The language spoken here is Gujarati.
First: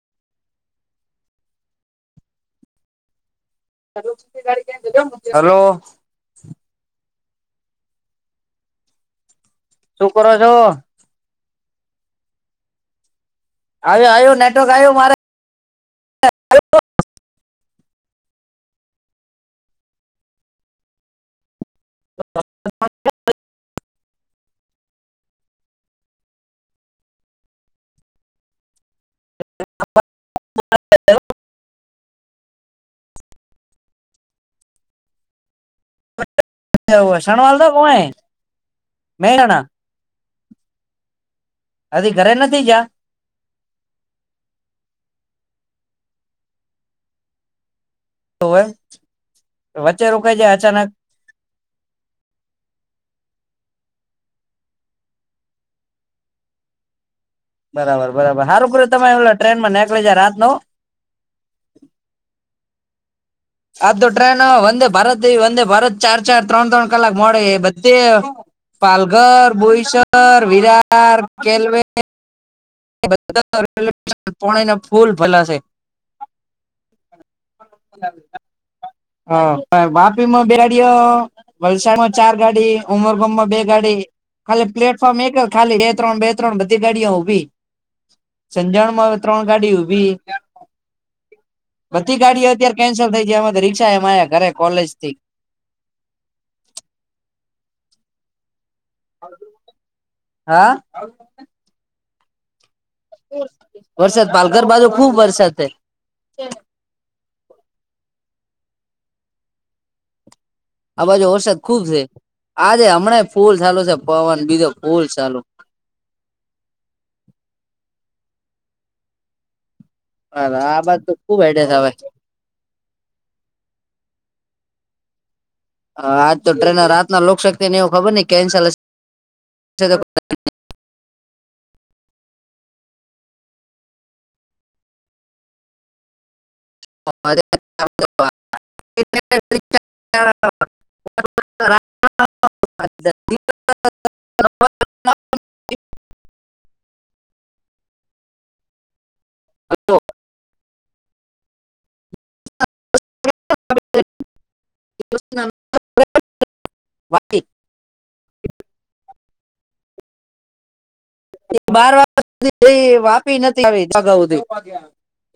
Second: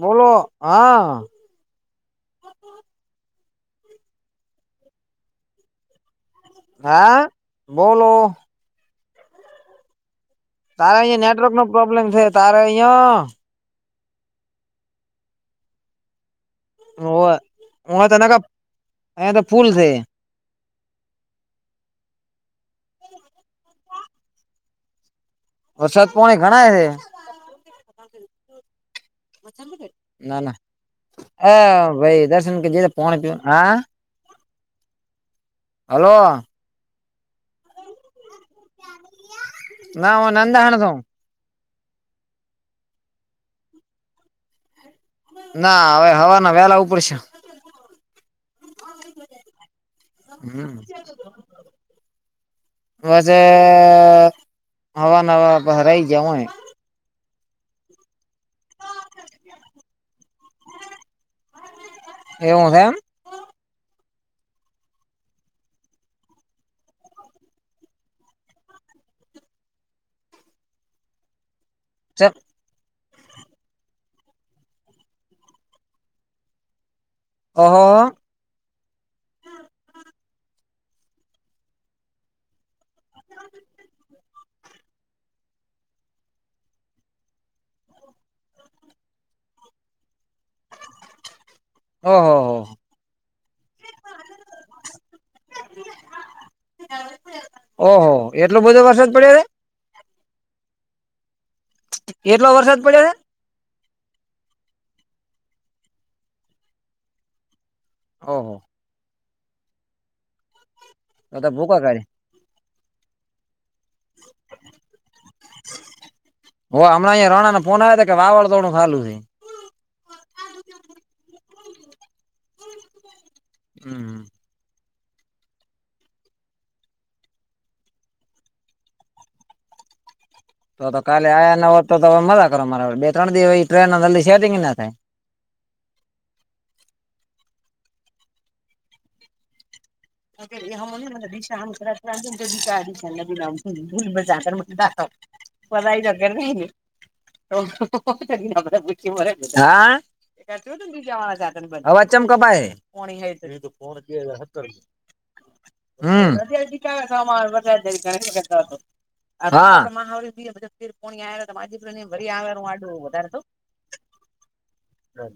બોલો હા. હલો હા બોલો. શું કરો છો. તારે અહીંયા નેટવર્કનો પ્રોબ્લેમ છે તારે અહિયાં આયો આયો નેટવર્ક આયો મારે. [unintelligible] અહ્યા તો ફૂલ છે [inaudible] [inaudible] વરસાદ પોણી ઘણાંય હે ના ના અ ભાઈ દર્શન કે જે પોણી પીવા હા હલો એવ શણવાલતા કોયે [unintelligible] અધી ઘરે નથી ગ્યા ના અવે હવારના વેલા ઉપડીશુ તો એમ વચ્ચે રોકાઈ જાય અચાનક [inaudible] બસે હવા નવારા બહરાઈ ગયા હોય બરાબર બરાબર હારું કયુઁ તમે એ ટ્રેન માં નેકળી જા રાત નો એવું છે એમ આદ તો ટ્ર્રેન વંદે ભારત વંદે ભારત ચાર ચાર ત્રણ ત્રણ કલાક મોડે બતે પાલઘર બોઈસર વિરાર કેલવે ચ [unintelligible] પોનેના ફૂલ ભરેલાશે ઓ હો હો હા અયા વાપીમાં બેહાડીયો વલસાડમાં ચાર ગાડી ઉમરગામમાં બે ગાડી ખાલી પ્લેટફોર્મ એક ખાલી બે ત્રણ બે ત્રણ બધી ગાડીઓ ઊભી. સંજાણમાં અવે ત્રણ ગાડી ઉભી. બધી ઓહો ગાડીઓ અત્યારે કેન્સલ થઇ જાય એમાં તો રિક્ષા એમાય ઘરે કોલેજથી ઓહોહો એટલો બધો વરસાદ પડ્યો કે હા કેટલો વરસાદ પડ્યો હે? વરસાદ પાલઘર બાજુ ખુબ વરસાદ થાય. ઓહો. આ બાજુ તો તો વરસાદ ભૂકા ખુબ કાઢે છે આજે હમણાં ફૂલ ચાલુ છે પવન બીજો ફૂલ ચાલુ. ઓ હમણાં અહિયાં રણા ન ફોન આવ ત કે વાવળ દોડું ફાલું છે. હ આ બાત તો ખુબ હેડે હવે. હમ હમ. હ આજ તો ટ્રેન રાત ના લોકશકતીને એવું ખબર નહી કેન્સલ હશે. તો તો કાલે આવ્યા ન હોત તો તમે મજા કરો મારા બે ત્રણ દિવસ ટ્રેન ના જલ્દી સેટિંગ ના થાય. [unintelligible] અગ હમ દશામ દીા દિશાના બીૂલ દાખવ [unintelligible] પતા લગરને પ [unintelligible] હ અવાજ કેમ કપાય. એ તો ફોન હતી હત [inaudible] એ ના [unintelligible] યારે આવે [unintelligible] નીર પોયયાય બાર વાગ સુધી વાપી નથી આવી. હમ.